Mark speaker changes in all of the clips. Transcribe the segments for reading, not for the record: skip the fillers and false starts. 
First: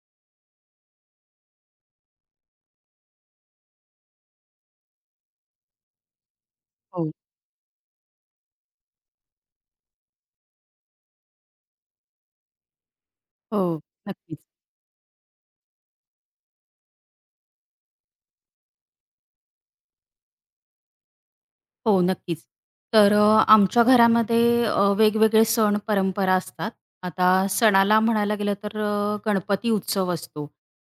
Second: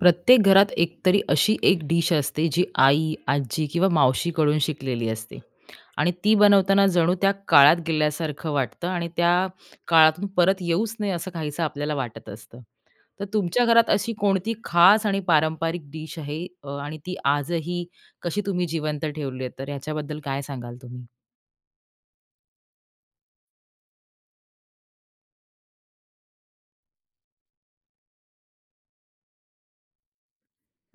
Speaker 1: प्रत्येक घरात एकतरी अशी एक डिश असते जी आई, आजी किंवा मावशीकडून शिकलेली असते आणि ती बनवताना
Speaker 2: हो,
Speaker 1: जणू त्या काळात गेल्यासारखं वाटतं आणि त्या काळातून परत येऊच नये असं काहीसं आपल्याला वाटत असतं. तर तुमच्या
Speaker 2: हो.
Speaker 1: घरात अशी
Speaker 2: नक्कीच.
Speaker 1: कोणती खास आणि पारंपरिक डिश आहे आणि ती आजही कशी तुम्ही जिवंत ठेवली आहे? तर ह्याच्याबद्दल काय सांगाल तुम्ही?
Speaker 2: हो, नक्कीच. तर आमच्या घरामध्ये वेगवेगळे सण परंपरा असतात. आता सणाला म्हणायला गेलं तर गणपती उत्सव असतो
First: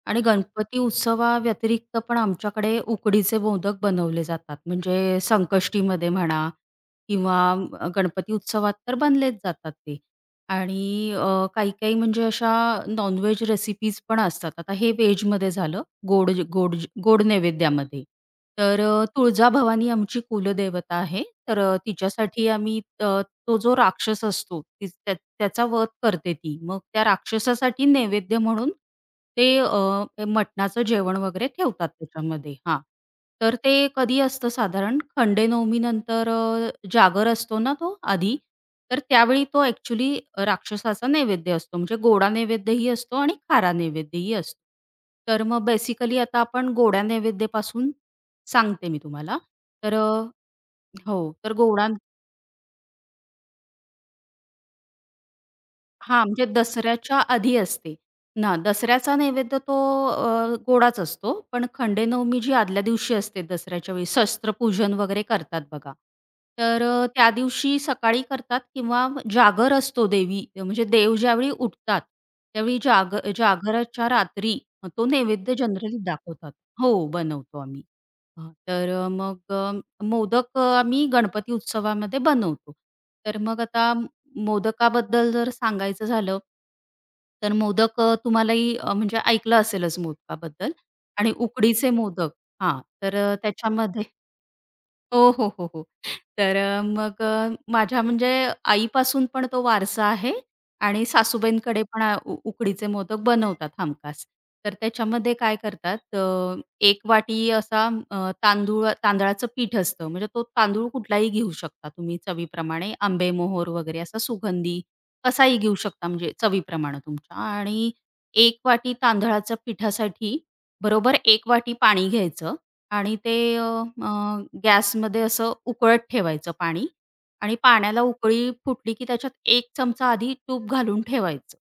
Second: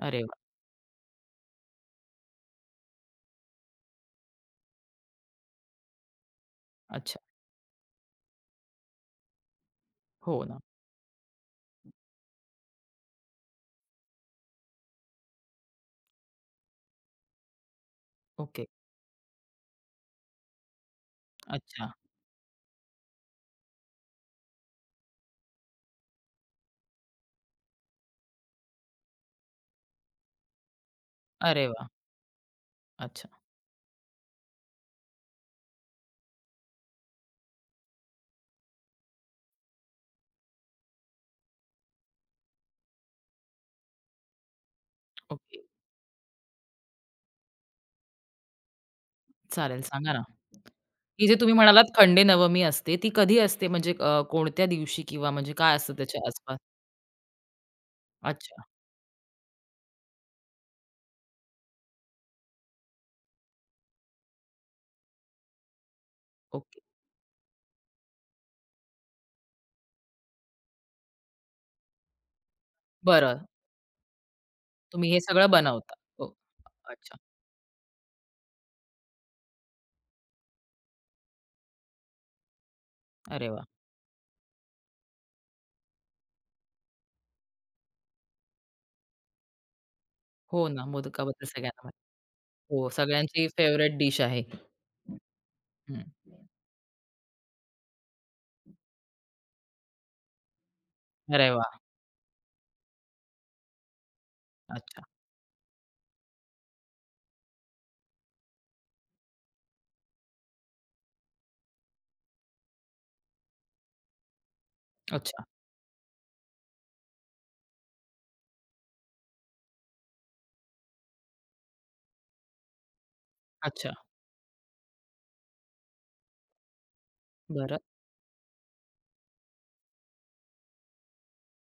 Speaker 2: आणि
Speaker 1: अरे वाह!
Speaker 2: गणपती उत्सवाव्यतिरिक्त पण आमच्याकडे उकडीचे मोदक बनवले जातात. म्हणजे संकष्टीमध्ये म्हणा
Speaker 1: अच्छा.
Speaker 2: किंवा गणपती उत्सवात तर बनलेच जातात ते.
Speaker 1: हो ना.
Speaker 2: आणि काही-काही म्हणजे अशा नॉन रेसिपीज पण असतात. आता हे व्हेजमध्ये झालं. गोड गोड गोड नैवेद्यामध्ये.
Speaker 1: ओके.
Speaker 2: तर तुळजाभवानी आमची कुलदेवता आहे. तर
Speaker 1: अच्छा.
Speaker 2: तिच्यासाठी आम्ही तो जो राक्षस असतो ती त्याचा वध करते ती. मग त्या राक्षसासाठी नैवेद्य म्हणून ते ते मटणाचं जेवण वगैरे
Speaker 1: अरे वाह!
Speaker 2: ठेवतात त्याच्यामध्ये. हां.
Speaker 1: अच्छा.
Speaker 2: तर ते कधी असतं साधारण खंडेनवमीनंतर जागर असतो ना तो आधी, तर त्यावेळी तो ॲक्चुअली राक्षसाचा नैवेद्य असतो. म्हणजे गोडा नैवेद्यही असतो आणि खारा नैवेद्यही असतो. तर
Speaker 1: ओके.
Speaker 2: मग बेसिकली आता आपण गोडा नैवेद्यापासून सांगते मी तुम्हाला.
Speaker 1: चालेल,
Speaker 2: तर
Speaker 1: सांगा ना? ही
Speaker 2: हो,
Speaker 1: जे
Speaker 2: तर
Speaker 1: तुम्ही म्हणालात
Speaker 2: गोडा
Speaker 1: खंडे नवमी असते, ती कधी असते? म्हणजे कोणत्या दिवशी किंवा म्हणजे काय असतं त्याच्या
Speaker 2: हां, म्हणजे
Speaker 1: आसपास?
Speaker 2: दसऱ्याच्या आधी असते ना.
Speaker 1: अच्छा,
Speaker 2: दसऱ्याचा नैवेद्य तो गोडाच असतो. पण खंडेनवमी जी आदल्या दिवशी असते दसऱ्याच्या वेळी शस्त्रपूजन वगैरे करतात बघा.
Speaker 1: ओके.
Speaker 2: तर त्या दिवशी सकाळी करतात किंवा जागर असतो देवी म्हणजे देव ज्यावेळी उठतात, त्यावेळी जाग
Speaker 1: बरं,
Speaker 2: जागराच्या रात्री तो
Speaker 1: तुम्ही हे सगळं
Speaker 2: नैवेद्य
Speaker 1: बनवता.
Speaker 2: जनरली
Speaker 1: हो.
Speaker 2: दाखवतात. हो,
Speaker 1: अच्छा.
Speaker 2: बनवतो आम्ही. हां, तर मग मोदक आम्ही गणपती उत्सवामध्ये बनवतो. तर
Speaker 1: अरे
Speaker 2: मग
Speaker 1: वाह!
Speaker 2: आता मोदकाबद्दल जर सांगायचं झालं, तर मोदक तुम्हालाही म्हणजे ऐकलं असेलच
Speaker 1: हो
Speaker 2: मोदकाबद्दल
Speaker 1: ना,
Speaker 2: आणि
Speaker 1: मोदकाबद्दल सगळ्यांना
Speaker 2: उकडीचे
Speaker 1: माहिती.
Speaker 2: मोदक हां,
Speaker 1: हो,
Speaker 2: तर
Speaker 1: सगळ्यांची फेव्हरेट
Speaker 2: त्याच्यामध्ये
Speaker 1: डिश आहे.
Speaker 2: हो, हो, हो, हो.
Speaker 1: हं.
Speaker 2: तर मग माझ्या म्हणजे आईपासून पण तो वारसा आहे आणि
Speaker 1: अरे वाह!
Speaker 2: सासूबाईंकडे पण आ उ उकडीचे मोदक बनवतात हमखास. तर
Speaker 1: अच्छा,
Speaker 2: त्याच्यामध्ये काय करतात 1 वाटी असा तांदळाचं पीठ असतं. म्हणजे तो तांदूळ कुठलाही घेऊ शकता तुम्ही चवीप्रमाणे. आंबेमोहोर वगैरे असा सुगंधी
Speaker 1: अच्छा,
Speaker 2: कसाही घेऊ शकता म्हणजे चवीप्रमाणे तुमच्या आणि 1 वाटी तांदळाच्या पिठासाठी बरोबर 1 वाटी पाणी घ्यायचं आणि ते
Speaker 1: अच्छा.
Speaker 2: अ, गॅसमध्ये असं उकळत ठेवायचं पाणी आणि
Speaker 1: बरं.
Speaker 2: पाण्याला उकळी फुटली की त्याच्यात एक चमचा आधी तूप घालून ठेवायचं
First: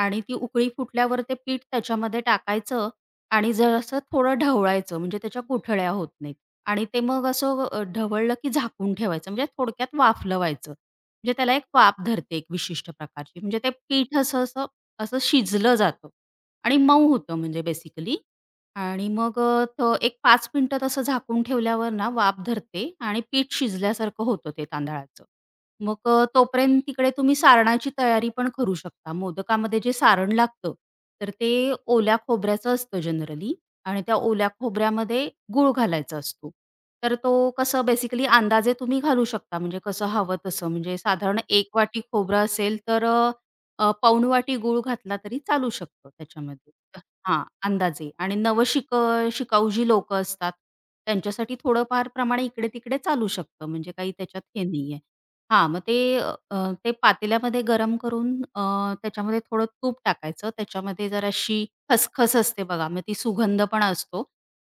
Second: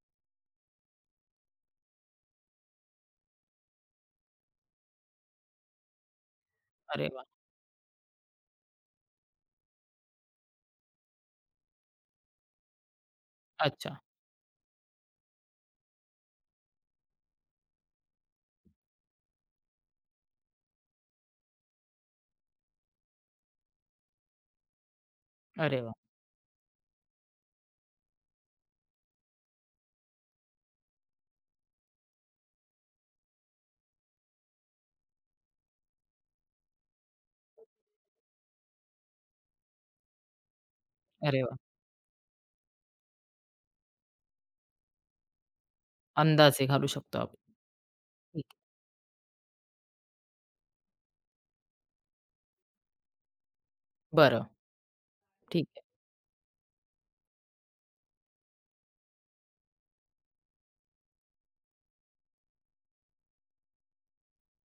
Speaker 2: आणि ती उकळी फुटल्यावर ते पीठ त्याच्यामध्ये टाकायचं आणि जरासं थोडं ढवळायचं म्हणजे त्याच्या गुठळ्या होत नाहीत आणि ते
Speaker 1: अरे वाह!
Speaker 2: मग असं ढवळलं की झाकून ठेवायचं म्हणजे थोडक्यात वाफलं व्हायचं. म्हणजे त्याला एक वाफ धरते एक विशिष्ट प्रकारची म्हणजे ते
Speaker 1: अच्छा.
Speaker 2: पीठ असं शिजलं जातं आणि मऊ होतं म्हणजे बेसिकली आणि मग तो एक 5 मिनिटं तसं झाकून ठेवल्यावर ना वाफ धरते आणि पीठ शिजल्यासारखं होतं ते तांदळाचं.
Speaker 1: अरे वाह!
Speaker 2: मग तोपर्यंत तिकडे तुम्ही सारणाची तयारी पण करू शकता. मोदकामध्ये जे सारण लागतं, तर ते ओल्या खोबऱ्याचं असतं जनरली आणि त्या ओल्या खोबऱ्यामध्ये गूळ घालायचा असतो. तर तो कसं बेसिकली अंदाजे तुम्ही घालू शकता म्हणजे कसं हवं तसं. म्हणजे साधारण
Speaker 1: अरे वाह!
Speaker 2: 1 वाटी खोबरं असेल तर अ, अ, पाऊण वाटी गूळ घातला तरी चालू शकतो
Speaker 1: अंदाजे
Speaker 2: त्याच्यामध्ये.
Speaker 1: घालू शकतो आपण.
Speaker 2: हां, अंदाजे आणि
Speaker 1: ठीक.
Speaker 2: शिकाऊ जी लोकं असतात, त्यांच्यासाठी थोडंफार प्रमाण इकडे-तिकडे चालू शकतं, म्हणजे काही त्याच्यात
Speaker 1: बरं,
Speaker 2: हे नाहीये.
Speaker 1: ठीक
Speaker 2: हां, मग
Speaker 1: आहे.
Speaker 2: ते ते पातेल्यामध्ये गरम करून त्याच्यामध्ये थोडं तूप टाकायचं, त्याच्यामध्ये जराशी खसखस असते बघा, मग ती सुगंध पण असतो.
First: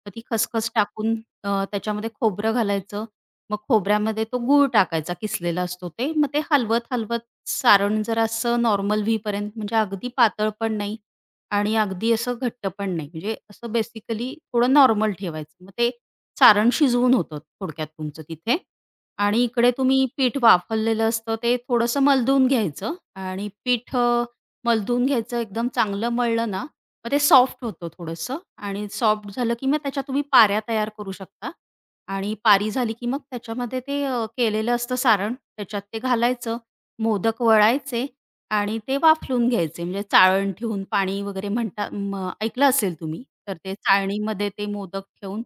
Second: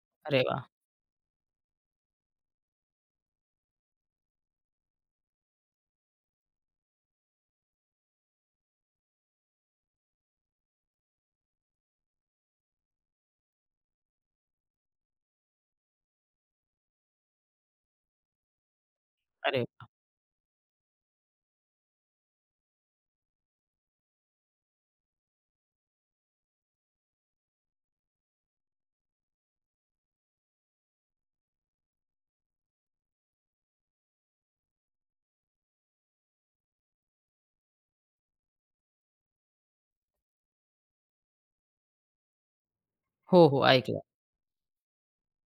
Speaker 2: मग ती
Speaker 1: अरे वाह!
Speaker 2: खसखस टाकून त्याच्यामध्ये खोबरं घालायचं, मग खोबऱ्यामध्ये तो गूळ टाकायचा, किसलेला असतो ते. मग ते हलवत-हलवत सारण जरासं नॉर्मल व्हीपर्यंत म्हणजे अगदी पातळ पण नाही आणि अगदी असं घट्ट पण नाही. म्हणजे असं बेसिकली थोडं नॉर्मल ठेवायचं. मग ते सारण शिजवून होतं थोडक्यात तुमचं तिथे आणि
Speaker 1: अरे
Speaker 2: इकडे
Speaker 1: वाह!
Speaker 2: तुम्ही पीठ वाफवलेलं असतं ते थोडंसं मलदून घ्यायचं आणि पीठ मलदून घ्यायचं एकदम चांगलं मळलं ना, मग ते सॉफ्ट होतं थोडंसं आणि सॉफ्ट झालं की मग त्याच्या तुम्ही पाऱ्या तयार करू शकता आणि पारी झाली की मग त्याच्यामध्ये ते केलेलं असतं सारण त्याच्यात ते घालायचं, मोदक वळायचे आणि ते वाफलून घ्यायचे म्हणजे चाळण ठेवून पाणी वगैरे म्हणता ऐकलं असेल तुम्ही,
Speaker 1: हो,
Speaker 2: तर
Speaker 1: हो,
Speaker 2: ते
Speaker 1: ऐकलं.
Speaker 2: चाळणीमध्ये ते मोदक ठेवून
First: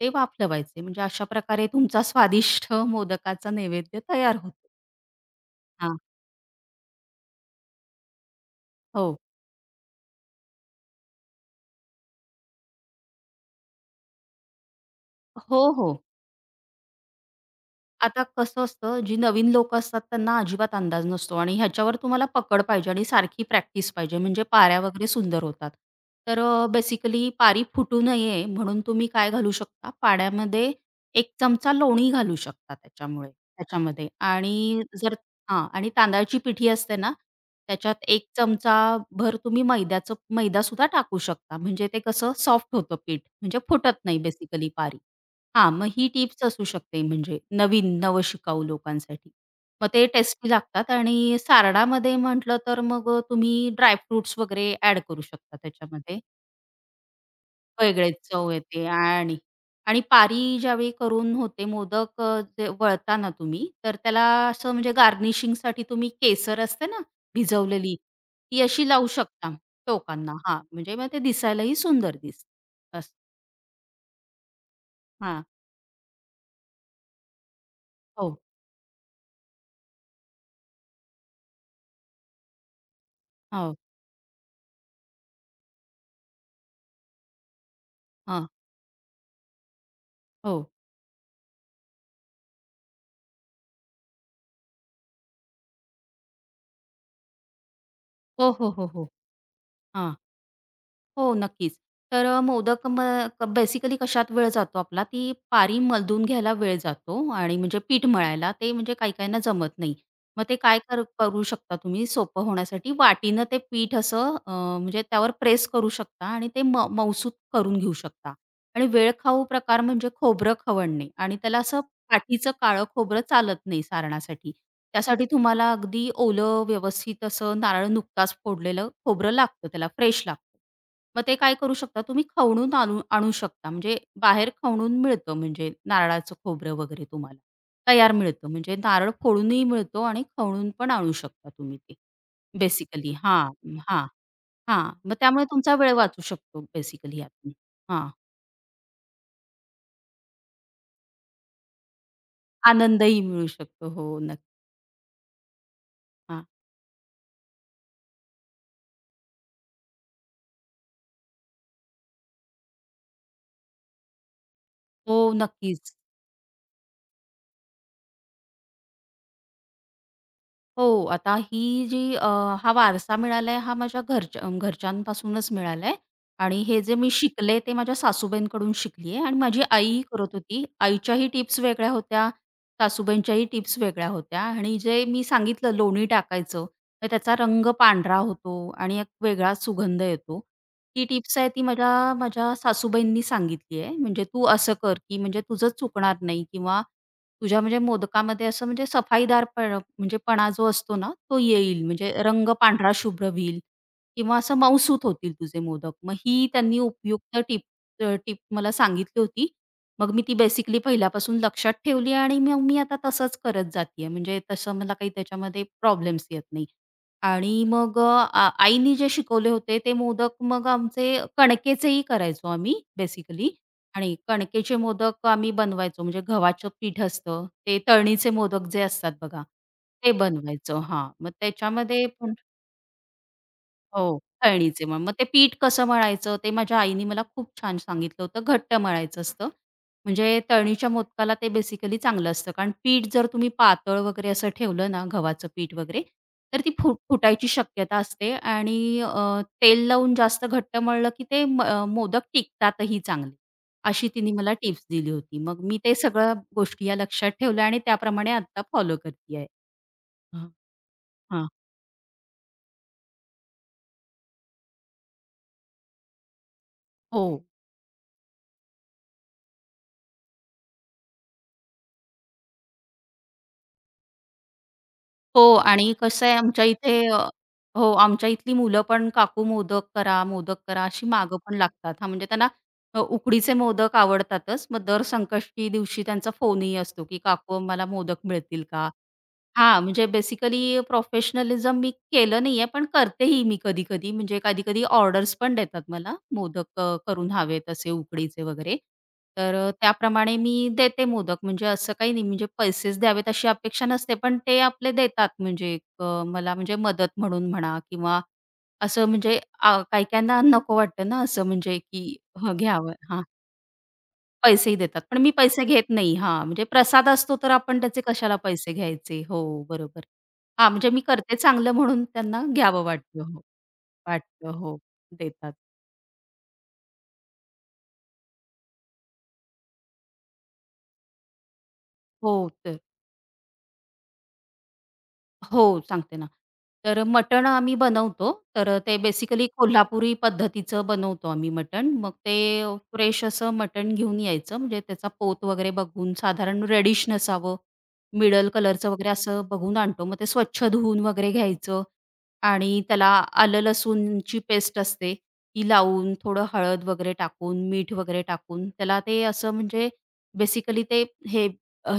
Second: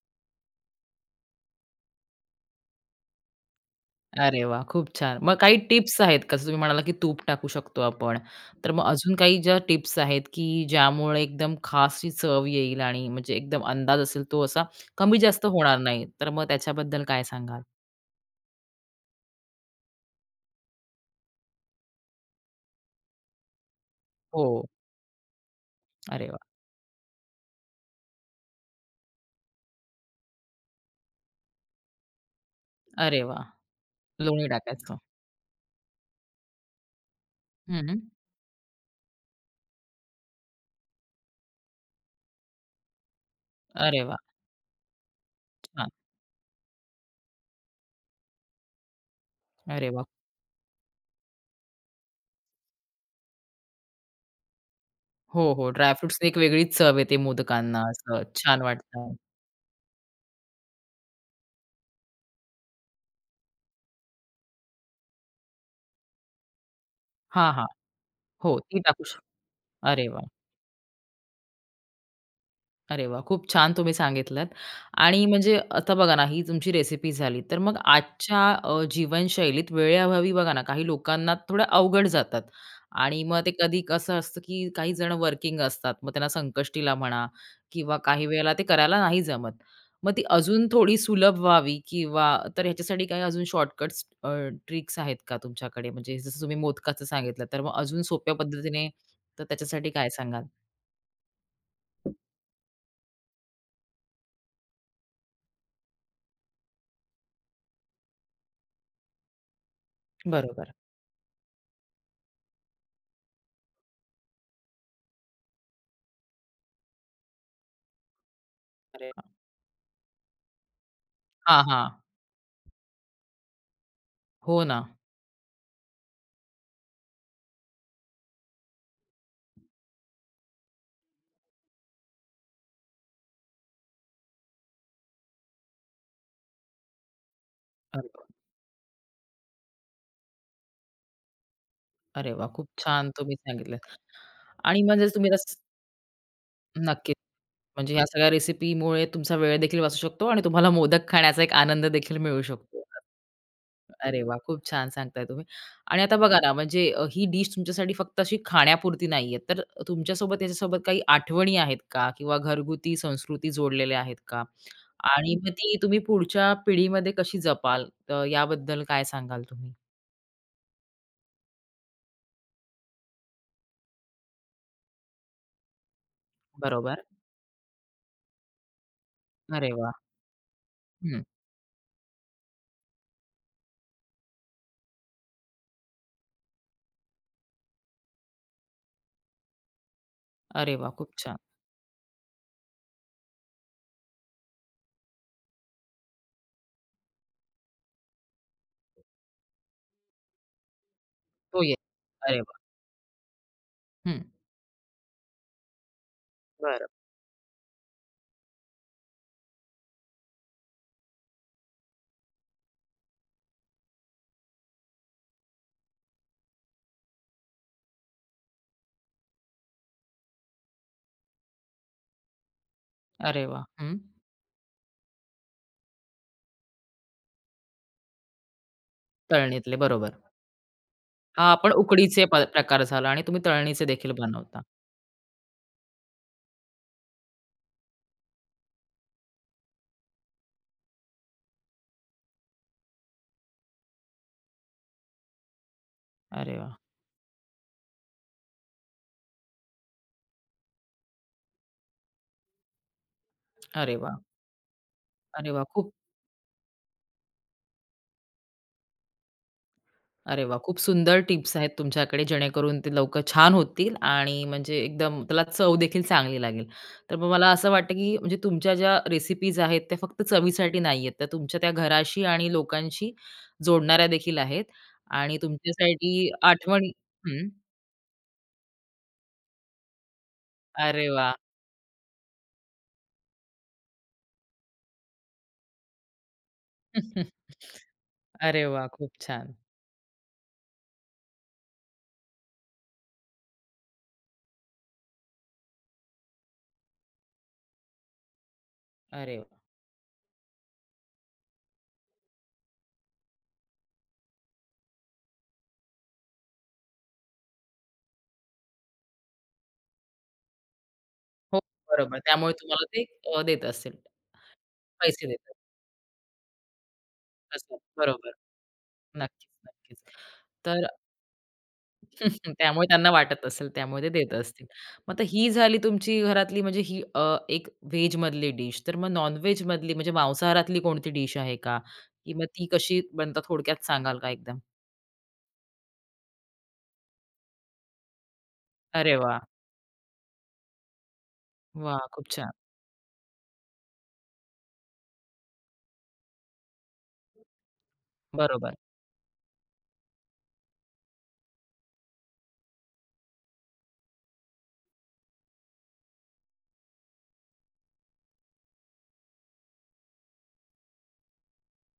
Speaker 2: ते वाफलवायचे. म्हणजे अशा प्रकारे तुमचा स्वादिष्ट मोदकाचा नैवेद्य तयार
Speaker 1: अरे वा,
Speaker 2: होतो.
Speaker 1: खूप छान. मग काही
Speaker 2: हां.
Speaker 1: टिप्स आहेत का? जसं तुम्ही म्हणाला, की तूप टाकू शकतो आपण. तर मग अजून
Speaker 2: हो.
Speaker 1: काही ज्या टिप्स आहेत, की ज्यामुळे एकदम खास ही चव येईल आणि म्हणजे एकदम अंदाज असेल तो असा कमी-जास्त
Speaker 2: हो,
Speaker 1: होणार
Speaker 2: हो.
Speaker 1: नाही. तर मग त्याच्याबद्दल काय सांगाल?
Speaker 2: आता कसं असतं, जी नवीन लोकं असतात त्यांना अजिबात अंदाज नसतो आणि ह्याच्यावर तुम्हाला पकड पाहिजे आणि सारखी प्रॅक्टिस पाहिजे म्हणजे
Speaker 1: हो.
Speaker 2: पाऱ्या वगैरे सुंदर होतात.
Speaker 1: अरे
Speaker 2: तर
Speaker 1: वाह!
Speaker 2: बेसिकली पारी फुटू नये म्हणून तुम्ही काय घालू शकता, पाण्यामध्ये 1 चमचा लोणी घालू शकता
Speaker 1: अरे
Speaker 2: त्याच्यामुळे
Speaker 1: वाह!
Speaker 2: त्याच्यामध्ये
Speaker 1: लोणी
Speaker 2: आणि
Speaker 1: टाकायचं.
Speaker 2: जर हां आणि तांदळाची पिठी असते ना, त्याच्यात
Speaker 1: हं.
Speaker 2: 1 चमचा भर तुम्ही मैदासुद्धा टाकू शकता. म्हणजे ते कसं सॉफ्ट होतं पीठ म्हणजे फुटत
Speaker 1: अरे वाह!
Speaker 2: नाही बेसिकली पारी. हां,
Speaker 1: छान.
Speaker 2: मग ही टिप्स असू शकते म्हणजे नवीन, नवशिकाऊ लोकांसाठी. मग
Speaker 1: अरे वाह!
Speaker 2: ते टेस्टी लागतात आणि सारडामध्ये म्हटलं तर मग तुम्ही ड्रायफ्रुट्स वगैरे ॲड करू
Speaker 1: हो,
Speaker 2: शकता
Speaker 1: हो.
Speaker 2: त्याच्यामध्ये.
Speaker 1: ड्रायफ्रुट्सनी एक वेगळीच चव येते मोदकांना,
Speaker 2: वेगळेच
Speaker 1: असं
Speaker 2: चव
Speaker 1: छान
Speaker 2: येते
Speaker 1: वाटतं.
Speaker 2: आणि आणि पारी ज्यावेळी करून होते मोदक जे वळता तुम्ही, तर त्याला असं म्हणजे गार्निशिंगसाठी तुम्ही केसर असते ना
Speaker 1: हां, हां.
Speaker 2: भिजवलेली,
Speaker 1: हो,
Speaker 2: ती
Speaker 1: ती
Speaker 2: अशी
Speaker 1: टाकू
Speaker 2: लावू
Speaker 1: शकतो.
Speaker 2: शकता
Speaker 1: अरे वाह!
Speaker 2: टोकांना. हां, म्हणजे मग ते दिसायलाही सुंदर दिसतं.
Speaker 1: अरे वा, खूप छान तुम्ही सांगितलत. आणि
Speaker 2: हां.
Speaker 1: म्हणजे आता बघा ना, ही तुमची रेसिपी झाली. तर मग
Speaker 2: हो,
Speaker 1: आजच्या जीवनशैलीत वेळेअभावी बघा ना, काही लोकांना थोडं अवघड जातात आणि मग ते
Speaker 2: हो,
Speaker 1: कधी कसं असतं, की काही जण वर्किंग असतात. मग त्यांना संकष्टीला म्हणा किंवा काही
Speaker 2: हां.
Speaker 1: वेळेला ते करायला नाही जमत. मग ती
Speaker 2: हो.
Speaker 1: अजून थोडी सुलभ व्हावी किंवा तर ह्याच्यासाठी काही अजून शॉर्टकट्स ट्रिक्स आहेत का तुमच्याकडे? म्हणजे जसं तुम्ही मोदकाचं सांगितलं, तर मग अजून सोप्या
Speaker 2: हो, हो, हो,
Speaker 1: पद्धतीने
Speaker 2: हो.
Speaker 1: तर त्याच्यासाठी काय
Speaker 2: हां.
Speaker 1: सांगाल?
Speaker 2: हो, नक्कीच. तर मोदक मग बेसिकली कशात वेळ जातो आपला, ती पारी मलदून घ्यायला वेळ जातो आणि म्हणजे पीठ मळायला ते म्हणजे काही-काहींना जमत नाही. मग ते
Speaker 1: बरोबर.
Speaker 2: काय करू शकता तुम्ही सोपं होण्यासाठी वाटीनं ते पीठ असं म्हणजे त्यावर प्रेस करू शकता आणि ते मऊसूत करून घेऊ शकता आणि
Speaker 1: अरे वाह!
Speaker 2: वेळखाऊ प्रकार म्हणजे खोबरं खवणणे आणि त्याला
Speaker 1: हां,
Speaker 2: असं
Speaker 1: हां.
Speaker 2: पाठीचं काळं खोबरं चालत नाही सारणासाठी.
Speaker 1: हो ना.
Speaker 2: त्यासाठी तुम्हाला अगदी ओलं व्यवस्थित असं नारळ नुकताच फोडलेलं खोबरं लागतं त्याला, फ्रेश लागतं. मग ते काय करू शकता तुम्ही खवणून आणू आणू शकता. म्हणजे बाहेर खवणून मिळतं म्हणजे नारळाचं खोबरं वगैरे तुम्हाला.
Speaker 1: अरे
Speaker 2: तयार
Speaker 1: वा,
Speaker 2: मिळतं म्हणजे नारळ फोडूनही मिळतो आणि खवणून पण आणू शकता तुम्ही ते.
Speaker 1: अरे वाह! खूप छान
Speaker 2: बेसिकली
Speaker 1: तुम्ही
Speaker 2: हां,
Speaker 1: सांगितलंत.
Speaker 2: हां,
Speaker 1: आणि
Speaker 2: हां.
Speaker 1: म्हणजे
Speaker 2: मग
Speaker 1: तुम्ही
Speaker 2: त्यामुळे
Speaker 1: रस
Speaker 2: तुमचा वेळ वाचू शकतो
Speaker 1: नक्कीच.
Speaker 2: बेसिकली यातून.
Speaker 1: म्हणजे ह्या
Speaker 2: हां,
Speaker 1: सगळ्या रेसिपीमुळे तुमचा वेळ देखील वाचू शकतो आणि तुम्हाला मोदक खाण्याचा एक आनंद देखील मिळू शकतो.
Speaker 2: आनंदही मिळू शकतो. हो,
Speaker 1: अरे वाह!
Speaker 2: नक्की.
Speaker 1: खूप छान सांगताय तुम्ही. आणि आता बघा
Speaker 2: हां.
Speaker 1: ना, म्हणजे ही डिश तुमच्यासाठी फक्त अशी खाण्यापुरती नाहीये. तर तुमच्यासोबत त्याच्यासोबत काही आठवणी आहेत का? किंवा घरगुती संस्कृती जोडलेल्या आहेत का?
Speaker 2: हो,
Speaker 1: आणि मग ती
Speaker 2: नक्कीच.
Speaker 1: तुम्ही पुढच्या पिढीमध्ये कशी जपाल? तर याबद्दल काय सांगाल तुम्ही?
Speaker 2: हो, आता ही जी हा वारसा मिळालाय हा माझ्या घरच्या घरच्यांपासूनच मिळालाय आणि हे जे
Speaker 1: बरोबर.
Speaker 2: मी शिकले ते माझ्या सासूबाईंकडून शिकली आणि माझी
Speaker 1: अरे वाह!
Speaker 2: आई करत होती.
Speaker 1: हं.
Speaker 2: आईच्याही टिप्स वेगळ्या होत्या, सासूबाईंच्याही टिप्स वेगळ्या होत्या आणि जे मी सांगितलं लोणी टाकायचं, तर त्याचा रंग पांढरा होतो आणि एक वेगळा सुगंध येतो.
Speaker 1: अरे वाह!
Speaker 2: ही
Speaker 1: खूप छान.
Speaker 2: टिप्स आहे ती माझ्या माझ्या सासूबाईंनी सांगितली आहे. म्हणजे तू असं कर, की म्हणजे तुझं चुकणार नाही किंवा तुझ्या म्हणजे मोदकामध्ये असं म्हणजे सफाईदार पण म्हणजे पणा जो असतो ना, तो
Speaker 1: तो ये
Speaker 2: येईल. म्हणजे
Speaker 1: अरे
Speaker 2: रंग
Speaker 1: वाह!
Speaker 2: पांढरा शुभ्र होईल
Speaker 1: हं.
Speaker 2: किंवा असं मऊसूत होतील तुझे मोदक. मग ही त्यांनी
Speaker 1: बरं.
Speaker 2: उपयुक्त टिप मला सांगितली होती. मग मी ती बेसिकली पहिल्यापासून लक्षात ठेवली आणि मग मी आता तसंच करत जातीये. म्हणजे तसं मला काही त्याच्यामध्ये प्रॉब्लेम्स येत नाही. आणि मग अ, आ आईनी जे शिकवले होते ते मोदक मग आमचे कणकेचेही करायचो आम्ही
Speaker 1: अरे
Speaker 2: बेसिकली.
Speaker 1: वाह! हं.
Speaker 2: आणि कणकेचे मोदक आम्ही बनवायचो म्हणजे गव्हाचं पीठ असतं, ते तळणीचे मोदक जे असतात बघा,
Speaker 1: तळणीतले,
Speaker 2: ते
Speaker 1: बरोबर.
Speaker 2: बनवायचो हां. मग
Speaker 1: हा आपण
Speaker 2: त्याच्यामध्ये
Speaker 1: उकडीचे
Speaker 2: पण
Speaker 1: प्रकार झाला आणि तुम्ही तळणीचे देखील
Speaker 2: हो,
Speaker 1: बनवता.
Speaker 2: खळणीचे मग. मग ते पीठ कसं मळायचं ते माझ्या आईनी मला खूप छान सांगितलं होतं. घट्ट मळायचं असतं. म्हणजे तळणीच्या मोदकाला ते बेसिकली चांगलं असतं. कारण पीठ जर तुम्ही पातळ वगैरे असं ठेवलं ना गव्हाचं पीठ वगैरे,
Speaker 1: अरे
Speaker 2: तर ती
Speaker 1: वाह!
Speaker 2: फुटायची शक्यता असते आणि तेल लावून जास्त घट्ट मळलं की ते मोदक टिकतातही चांगले.
Speaker 1: अरे
Speaker 2: अशी
Speaker 1: वाह!
Speaker 2: तिने मला टिप्स दिली होती.
Speaker 1: अरे
Speaker 2: मग
Speaker 1: वाह!
Speaker 2: मी
Speaker 1: खूप
Speaker 2: ते सगळ्या गोष्टी या लक्षात ठेवल्या आणि त्याप्रमाणे आता फॉलो करते आहे.
Speaker 1: अरे
Speaker 2: हां,
Speaker 1: वाह! खूप सुंदर
Speaker 2: हां.
Speaker 1: टिप्स आहेत तुमच्याकडे, जेणेकरून ते लवकर छान होतील आणि म्हणजे एकदम त्याला चव देखील चांगली लागेल. तर
Speaker 2: हो.
Speaker 1: मग मला असं वाटतं, की म्हणजे तुमच्या ज्या रेसिपीज आहेत त्या फक्त चवीसाठी नाहीयेत, तर तुमच्या त्या घराशी आणि लोकांशी जोडणाऱ्या देखील आहेत आणि
Speaker 2: हो आणि कसं
Speaker 1: तुमच्यासाठी
Speaker 2: आहे आमच्या
Speaker 1: आठवणी
Speaker 2: इथे
Speaker 1: हं.
Speaker 2: हो, आमच्या इथली मुलं पण काकू मोदक करा, मोदक करा अशी
Speaker 1: अरे वाह!
Speaker 2: मागं पण लागतात. हां, म्हणजे त्यांना उकडीचे मोदक आवडतातच. मग दर संकष्टी दिवशी त्यांचा फोनही असतो, की "काकू मला मोदक मिळतील
Speaker 1: अरे वाह!
Speaker 2: का?"
Speaker 1: खूप छान.
Speaker 2: हां, म्हणजे बेसिकली प्रोफेशनलिझम मी केलं नाहीये, पण करतेही मी कधी-कधी. म्हणजे कधी-कधी ऑर्डर्स पण देतात मला मोदक करून हवेत असे उकडीचे वगैरे.
Speaker 1: अरे
Speaker 2: तर
Speaker 1: वाह!
Speaker 2: त्याप्रमाणे मी देते मोदक. म्हणजे असं काही नाही म्हणजे पैसेच द्यावेत अशी अपेक्षा नसते, पण ते आपले देतात म्हणजे मला म्हणजे मदत म्हणून म्हणा किंवा असं म्हणजे काही-काहींना नको वाटतं ना असं
Speaker 1: हो,
Speaker 2: म्हणजे की
Speaker 1: बरोबर. त्यामुळे
Speaker 2: हं,
Speaker 1: तुम्हाला
Speaker 2: घ्यावं.
Speaker 1: ते देत असेल,
Speaker 2: पैसेही देतात. पण
Speaker 1: पैसे
Speaker 2: मी
Speaker 1: देतात
Speaker 2: पैसे घेत नाही. हां, म्हणजे प्रसाद असतो तर
Speaker 1: असं.
Speaker 2: आपण त्याचे
Speaker 1: बरोबर.
Speaker 2: कशाला पैसे घ्यायचे. हो,
Speaker 1: नक्कीच, नक्कीच.
Speaker 2: बरोबर. हां,
Speaker 1: तर
Speaker 2: म्हणजे मी करते चांगलं म्हणून त्यांना घ्यावं
Speaker 1: त्यामुळे त्यांना
Speaker 2: वाटतं. हो,
Speaker 1: वाटत असेल, त्यामुळे ते देत
Speaker 2: वाटतं.
Speaker 1: असतील.
Speaker 2: हो,
Speaker 1: मग आता ही
Speaker 2: देतात.
Speaker 1: झाली तुमची घरातली म्हणजे ही एक व्हेजमधली डिश. तर मग नॉन-व्हेजमधली म्हणजे मांसाहारातली कोणती डिश आहे का?
Speaker 2: हो,
Speaker 1: की मग ती
Speaker 2: तर
Speaker 1: कशी बनतात, थोडक्यात सांगाल का एकदम?
Speaker 2: हो, सांगते ना. तर मटण आम्ही बनवतो. तर ते
Speaker 1: अरे वाह!
Speaker 2: बेसिकली कोल्हापुरी पद्धतीचं बनवतो आम्ही मटण.
Speaker 1: वाह!
Speaker 2: मग
Speaker 1: खूप
Speaker 2: ते
Speaker 1: छान.
Speaker 2: फ्रेश असं मटण घेऊन यायचं. म्हणजे त्याचा पोत वगैरे बघून साधारण रेडिश नसावं, मिडल
Speaker 1: बरोबर.
Speaker 2: कलरचं वगैरे असं बघून आणतो. मग ते स्वच्छ धुवून वगैरे घ्यायचं आणि त्याला आलं लसूणची पेस्ट असते, ती लावून थोडं हळद वगैरे टाकून, मीठ वगैरे टाकून त्याला ते असं म्हणजे बेसिकली ते हे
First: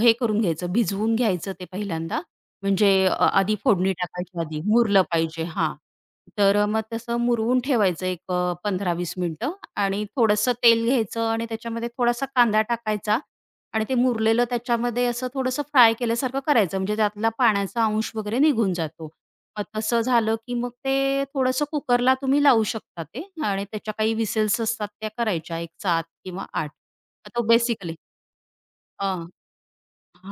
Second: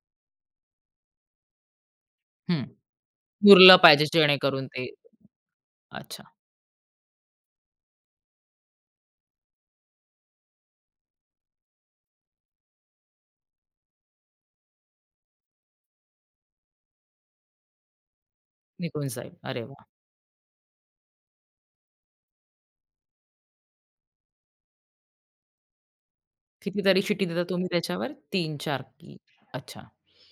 Speaker 2: हे करून घ्यायचं, भिजवून घ्यायचं ते पहिल्यांदा
Speaker 1: हं.
Speaker 2: म्हणजे आधी
Speaker 1: उरलं
Speaker 2: फोडणी
Speaker 1: पाहिजे
Speaker 2: टाकायच्या आधी
Speaker 1: जेणेकरून ते
Speaker 2: मुरलं पाहिजे. हां.
Speaker 1: अच्छा,
Speaker 2: तर मग तसं मुरवून ठेवायचं एक 15-20 मिनिटं आणि थोडंसं तेल घ्यायचं आणि त्याच्यामध्ये थोडासा कांदा टाकायचा आणि ते मुरलेलं त्याच्यामध्ये असं थोडंसं फ्राय केल्यासारखं करायचं. म्हणजे त्यातला पाण्याचा अंश वगैरे निघून
Speaker 1: निघून
Speaker 2: जातो.
Speaker 1: जाईल. अरे
Speaker 2: मग
Speaker 1: वाह!
Speaker 2: तसं झालं, की मग ते थोडंसं कुकरला तुम्ही लावू शकता ते आणि त्याच्या काही व्हिसल्स असतात त्या करायच्या 1, 7 किंवा 8.
Speaker 1: कितीतरी शिटी
Speaker 2: तर
Speaker 1: देता
Speaker 2: तो
Speaker 1: तुम्ही
Speaker 2: बेसिकली
Speaker 1: त्याच्यावर? 3-4 की अच्छा.
Speaker 2: हां.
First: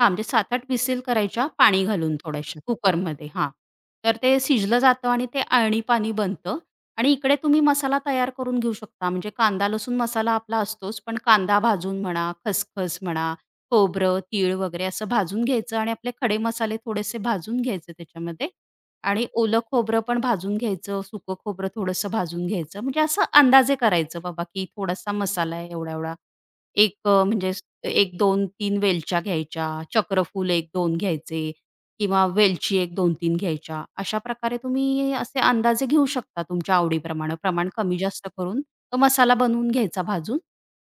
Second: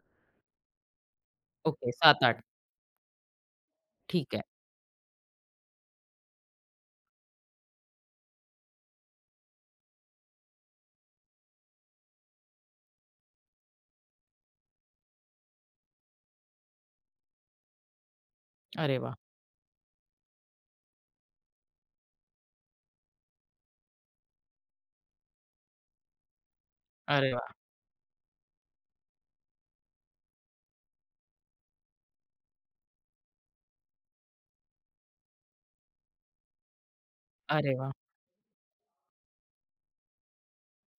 Speaker 2: हां, म्हणजे 7-8 विसील करायच्या पाणी
Speaker 1: ओके
Speaker 2: घालून
Speaker 1: 7-8
Speaker 2: थोड्याशा कुकरमध्ये हां. तर
Speaker 1: ठीक
Speaker 2: ते
Speaker 1: आहे.
Speaker 2: शिजलं जातं आणि ते अळणी-पाणी बनतं आणि इकडे तुम्ही मसाला तयार करून घेऊ शकता. म्हणजे कांदा, लसूण मसाला आपला असतोच, पण कांदा भाजून म्हणा, खसखस म्हणा, खोबरं, तीळ वगैरे असं भाजून घ्यायचं आणि आपले खडे मसाले थोडेसे भाजून घ्यायचे त्याच्यामध्ये
Speaker 1: अरे वाह!
Speaker 2: आणि ओलं खोबरं पण भाजून घ्यायचं, सुकं खोबरं थोडंसं भाजून घ्यायचं. म्हणजे असं अंदाजे करायचं बाबा, की थोडासा मसाला आहे एवढा-एवढा. एक
Speaker 1: अरे
Speaker 2: म्हणजे
Speaker 1: वाह!
Speaker 2: एक दोन तीन वेलच्या घ्यायच्या, चक्रफूल एक दोन घ्यायचे किंवा वेलची एक दोन तीन घ्यायच्या. अशा प्रकारे तुम्ही असे अंदाजे घेऊ शकता तुमच्या आवडीप्रमाणे. प्रमाण
Speaker 1: अरे वाह!
Speaker 2: कमी जास्त करून तो मसाला बनवून घ्यायचा भाजून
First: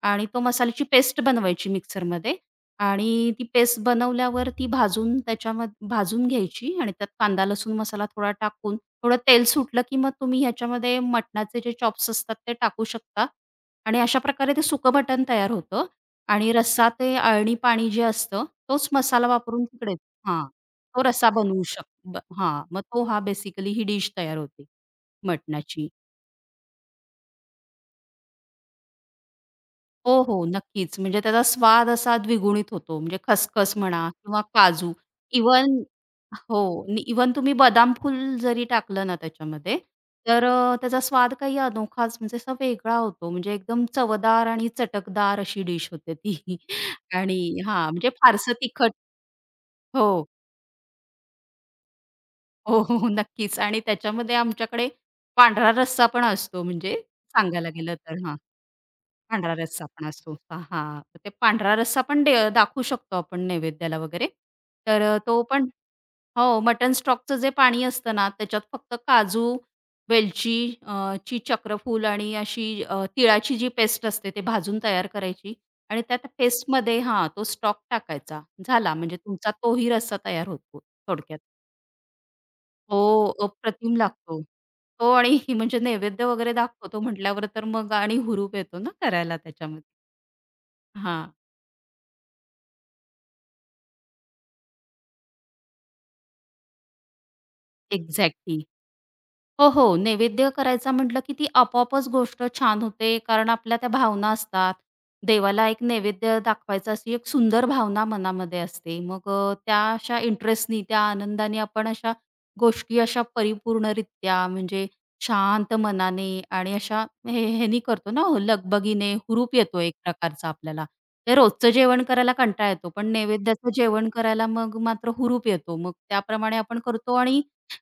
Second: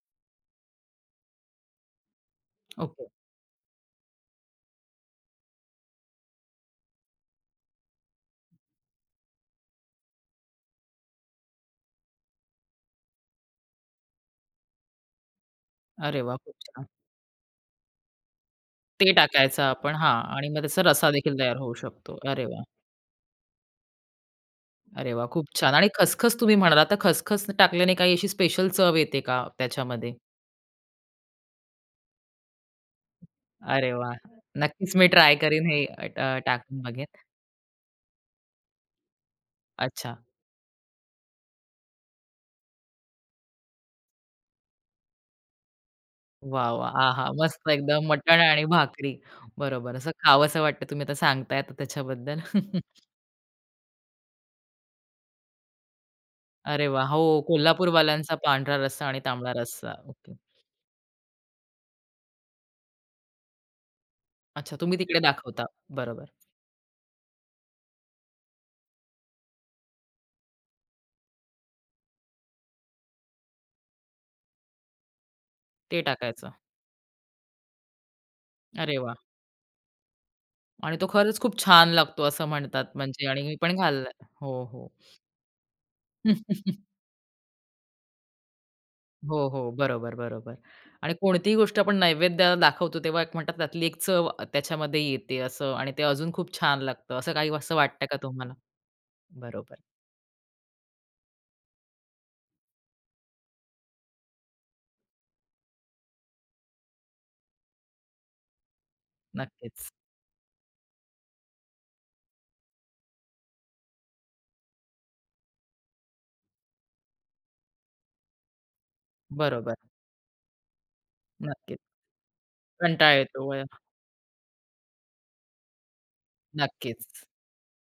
Speaker 2: आणि तो मसाल्याची पेस्ट बनवायची मिक्सरमध्ये
Speaker 1: ओके.
Speaker 2: आणि ती पेस्ट बनवल्यावर ती भाजून त्याच्यामध भाजून घ्यायची आणि त्यात कांदा, लसूण मसाला थोडा टाकून थोडं तेल सुटलं, की मग तुम्ही ह्याच्यामध्ये मटणाचे जे चॉप्स असतात ते टाकू शकता आणि अशा प्रकारे ते सुकं मटण तयार होतं.
Speaker 1: अरे वाह!
Speaker 2: आणि
Speaker 1: खूप छान.
Speaker 2: रस्सा ते अळणी पाणी जे असतं, तोच
Speaker 1: ते
Speaker 2: मसाला
Speaker 1: टाकायचं
Speaker 2: वापरून
Speaker 1: आपण,
Speaker 2: तिकडेच
Speaker 1: हां,
Speaker 2: हां,
Speaker 1: आणि मग त्याचा
Speaker 2: तो
Speaker 1: रस्सा
Speaker 2: रस्सा
Speaker 1: देखील तयार
Speaker 2: बनवू
Speaker 1: होऊ
Speaker 2: शक
Speaker 1: शकतो.
Speaker 2: ब
Speaker 1: अरे वाह!
Speaker 2: हां, मग तो हा बेसिकली ही डिश तयार होते,
Speaker 1: अरे वाह! खूप छान. आणि
Speaker 2: मटणाची.
Speaker 1: खसखस तुम्ही म्हणालात, तर खसखस टाकल्याने काही अशी स्पेशल चव येते का त्याच्यामध्ये?
Speaker 2: हो, हो, नक्कीच. म्हणजे त्याचा स्वाद असा द्विगुणित होतो. म्हणजे खसखस
Speaker 1: अरे
Speaker 2: म्हणा
Speaker 1: वाह!
Speaker 2: किंवा काजू
Speaker 1: नक्कीच मी ट्राय करीन,
Speaker 2: इव्हन
Speaker 1: हे अ, ट टाकून
Speaker 2: हो,
Speaker 1: बघेन.
Speaker 2: इव्हन तुम्ही बदाम फूल जरी टाकलं ना त्याच्यामध्ये,
Speaker 1: अच्छा.
Speaker 2: तर त्याचा स्वाद काही अनोखाच म्हणजे असा वेगळा होतो. म्हणजे एकदम चवदार आणि चटकदार अशी डिश होते ती.
Speaker 1: वाह! वाह! आहा!
Speaker 2: आणि
Speaker 1: मस्त
Speaker 2: हां,
Speaker 1: एकदम
Speaker 2: म्हणजे
Speaker 1: मटण
Speaker 2: फारसं
Speaker 1: आणि
Speaker 2: तिखट
Speaker 1: भाकरी. बरोबर. असं
Speaker 2: हो.
Speaker 1: खावसं वाटतं तुम्ही आता सांगताय तर त्याच्याबद्दल.
Speaker 2: हो, हो, हो. नक्कीच आणि त्याच्यामध्ये आमच्याकडे पांढरा रस्सा पण असतो
Speaker 1: अरे
Speaker 2: म्हणजे
Speaker 1: वाह! हो,
Speaker 2: सांगायला गेलं तर
Speaker 1: कोल्हापूरवाल्यांचा
Speaker 2: हा,
Speaker 1: पांढरा रस्सा आणि तांबडा
Speaker 2: पांढरा रस्सा
Speaker 1: रस्सा.
Speaker 2: पण असतो.
Speaker 1: ओके.
Speaker 2: हां, हां. ते पांढरा रस्सा पण दाखवू शकतो आपण नैवेद्याला वगैरे.
Speaker 1: अच्छा, तुम्ही
Speaker 2: तर
Speaker 1: तिकडे
Speaker 2: तो
Speaker 1: दाखवता.
Speaker 2: पण
Speaker 1: बरोबर.
Speaker 2: हो, मटन स्टॉकचं जे पाणी असतं ना, त्याच्यात फक्त काजू, वेलची अ, ची चक्रफूल आणि अशी तिळाची जी पेस्ट असते ते भाजून तयार करायची
Speaker 1: ते
Speaker 2: आणि त्यात
Speaker 1: टाकायचं.
Speaker 2: पेस्टमध्ये हां, तो स्टॉक टाकायचा. झाला
Speaker 1: अरे वा,
Speaker 2: म्हणजे तुमचा तोही रस्सा तयार होतो
Speaker 1: आणि तो
Speaker 2: थोडक्यात.
Speaker 1: खरंच खूप छान लागतो असं म्हणतात
Speaker 2: हो,
Speaker 1: म्हणजे, आणि मी पण
Speaker 2: अप्रतिम
Speaker 1: खाल्लाय.
Speaker 2: लागतो.
Speaker 1: हो, हो.
Speaker 2: हो आणि म्हणजे नैवेद्य वगैरे दाखवतो म्हटल्यावर तर मग आणि हुरूप येतो ना
Speaker 1: हो,
Speaker 2: करायला
Speaker 1: हो.
Speaker 2: त्याच्यामध्ये.
Speaker 1: बरोबर, बरोबर. आणि
Speaker 2: हां,
Speaker 1: कोणतीही गोष्ट आपण नैवेद्याला दाखवतो तेव्हा एक म्हणतात त्यातली एक चव त्याच्यामध्ये येते असं, आणि ते अजून खूप छान लागतं. असं काही असं वाटतं का तुम्हाला?
Speaker 2: एक्झॅक्टली. हो,
Speaker 1: बरोबर.
Speaker 2: हो. नैवेद्य करायचा म्हटलं, की ती आपोआपच गोष्ट छान होते. कारण आपल्या त्या भावना असतात. देवाला एक नैवेद्य दाखवायचा अशी एक सुंदर भावना मनामध्ये असते. मग त्या
Speaker 1: नक्कीच.
Speaker 2: अशा इंटरेस्टनी, त्या आनंदाने आपण अशा गोष्टी अशा परिपूर्णरित्या म्हणजे शांत मनाने आणि अशा हे ह्यानी करतो ना, हो, लगबगीने हुरूप
Speaker 1: बरोबर.
Speaker 2: येतो एक प्रकारचा आपल्याला. ते रोजचं
Speaker 1: नक्कीच.
Speaker 2: जेवण करायला कंटाळा येतो, पण
Speaker 1: कंटाळा येतो. वय
Speaker 2: नैवेद्याचं जेवण करायला मग मात्र हुरूप येतो. मग त्याप्रमाणे आपण करतो
Speaker 1: नक्कीच.
Speaker 2: आणि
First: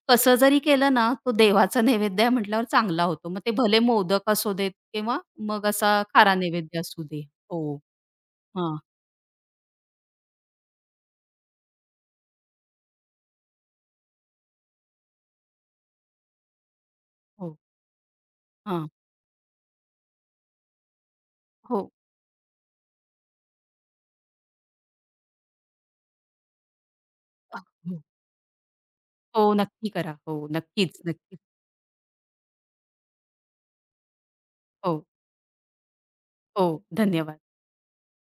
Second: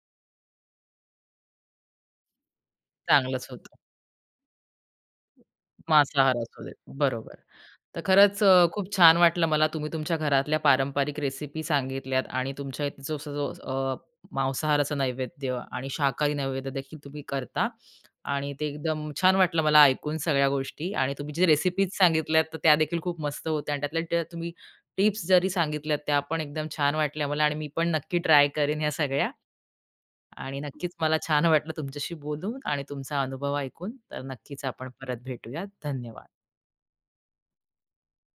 Speaker 2: कसं जरी केलं ना, तो देवाचा नैवेद्य आहे म्हटल्यावर चांगला होतो. मग
Speaker 1: चांगलंच
Speaker 2: ते
Speaker 1: होतं.
Speaker 2: भले मोदक असू देत किंवा मग असा खारा
Speaker 1: मांसाहार असू देत.
Speaker 2: नैवेद्य असू दे.
Speaker 1: बरोबर.
Speaker 2: हो.
Speaker 1: तर खरंच
Speaker 2: हां.
Speaker 1: खूप छान वाटलं मला. तुम्ही तुमच्या घरातल्या पारंपरिक रेसिपी सांगितल्यात आणि तुमच्या इथे जो जो मांसाहाराचं नैवेद्य आणि शाकाहारी नैवेद्य देखील तुम्ही
Speaker 2: हो.
Speaker 1: करता आणि ते
Speaker 2: हां.
Speaker 1: एकदम छान वाटलं मला ऐकून सगळ्या गोष्टी, आणि तुम्ही जे रेसिपीज
Speaker 2: हो.
Speaker 1: सांगितल्यात, तर त्या देखील खूप मस्त होत्या आणि त्यातल्या त्या तुम्ही टिप्स जरी सांगितल्यात, त्या पण एकदम छान वाटल्या मला आणि मी पण
Speaker 2: हो.
Speaker 1: नक्की ट्राय करेन ह्या सगळ्या.
Speaker 2: हो, नक्की करा. हो,
Speaker 1: आणि नक्कीच
Speaker 2: नक्कीच,
Speaker 1: मला
Speaker 2: नक्कीच.
Speaker 1: छान वाटलं तुमच्याशी बोलून आणि तुमचा अनुभव ऐकून. तर नक्कीच आपण
Speaker 2: हो,
Speaker 1: परत भेटूयात. धन्यवाद.
Speaker 2: हो. धन्यवाद.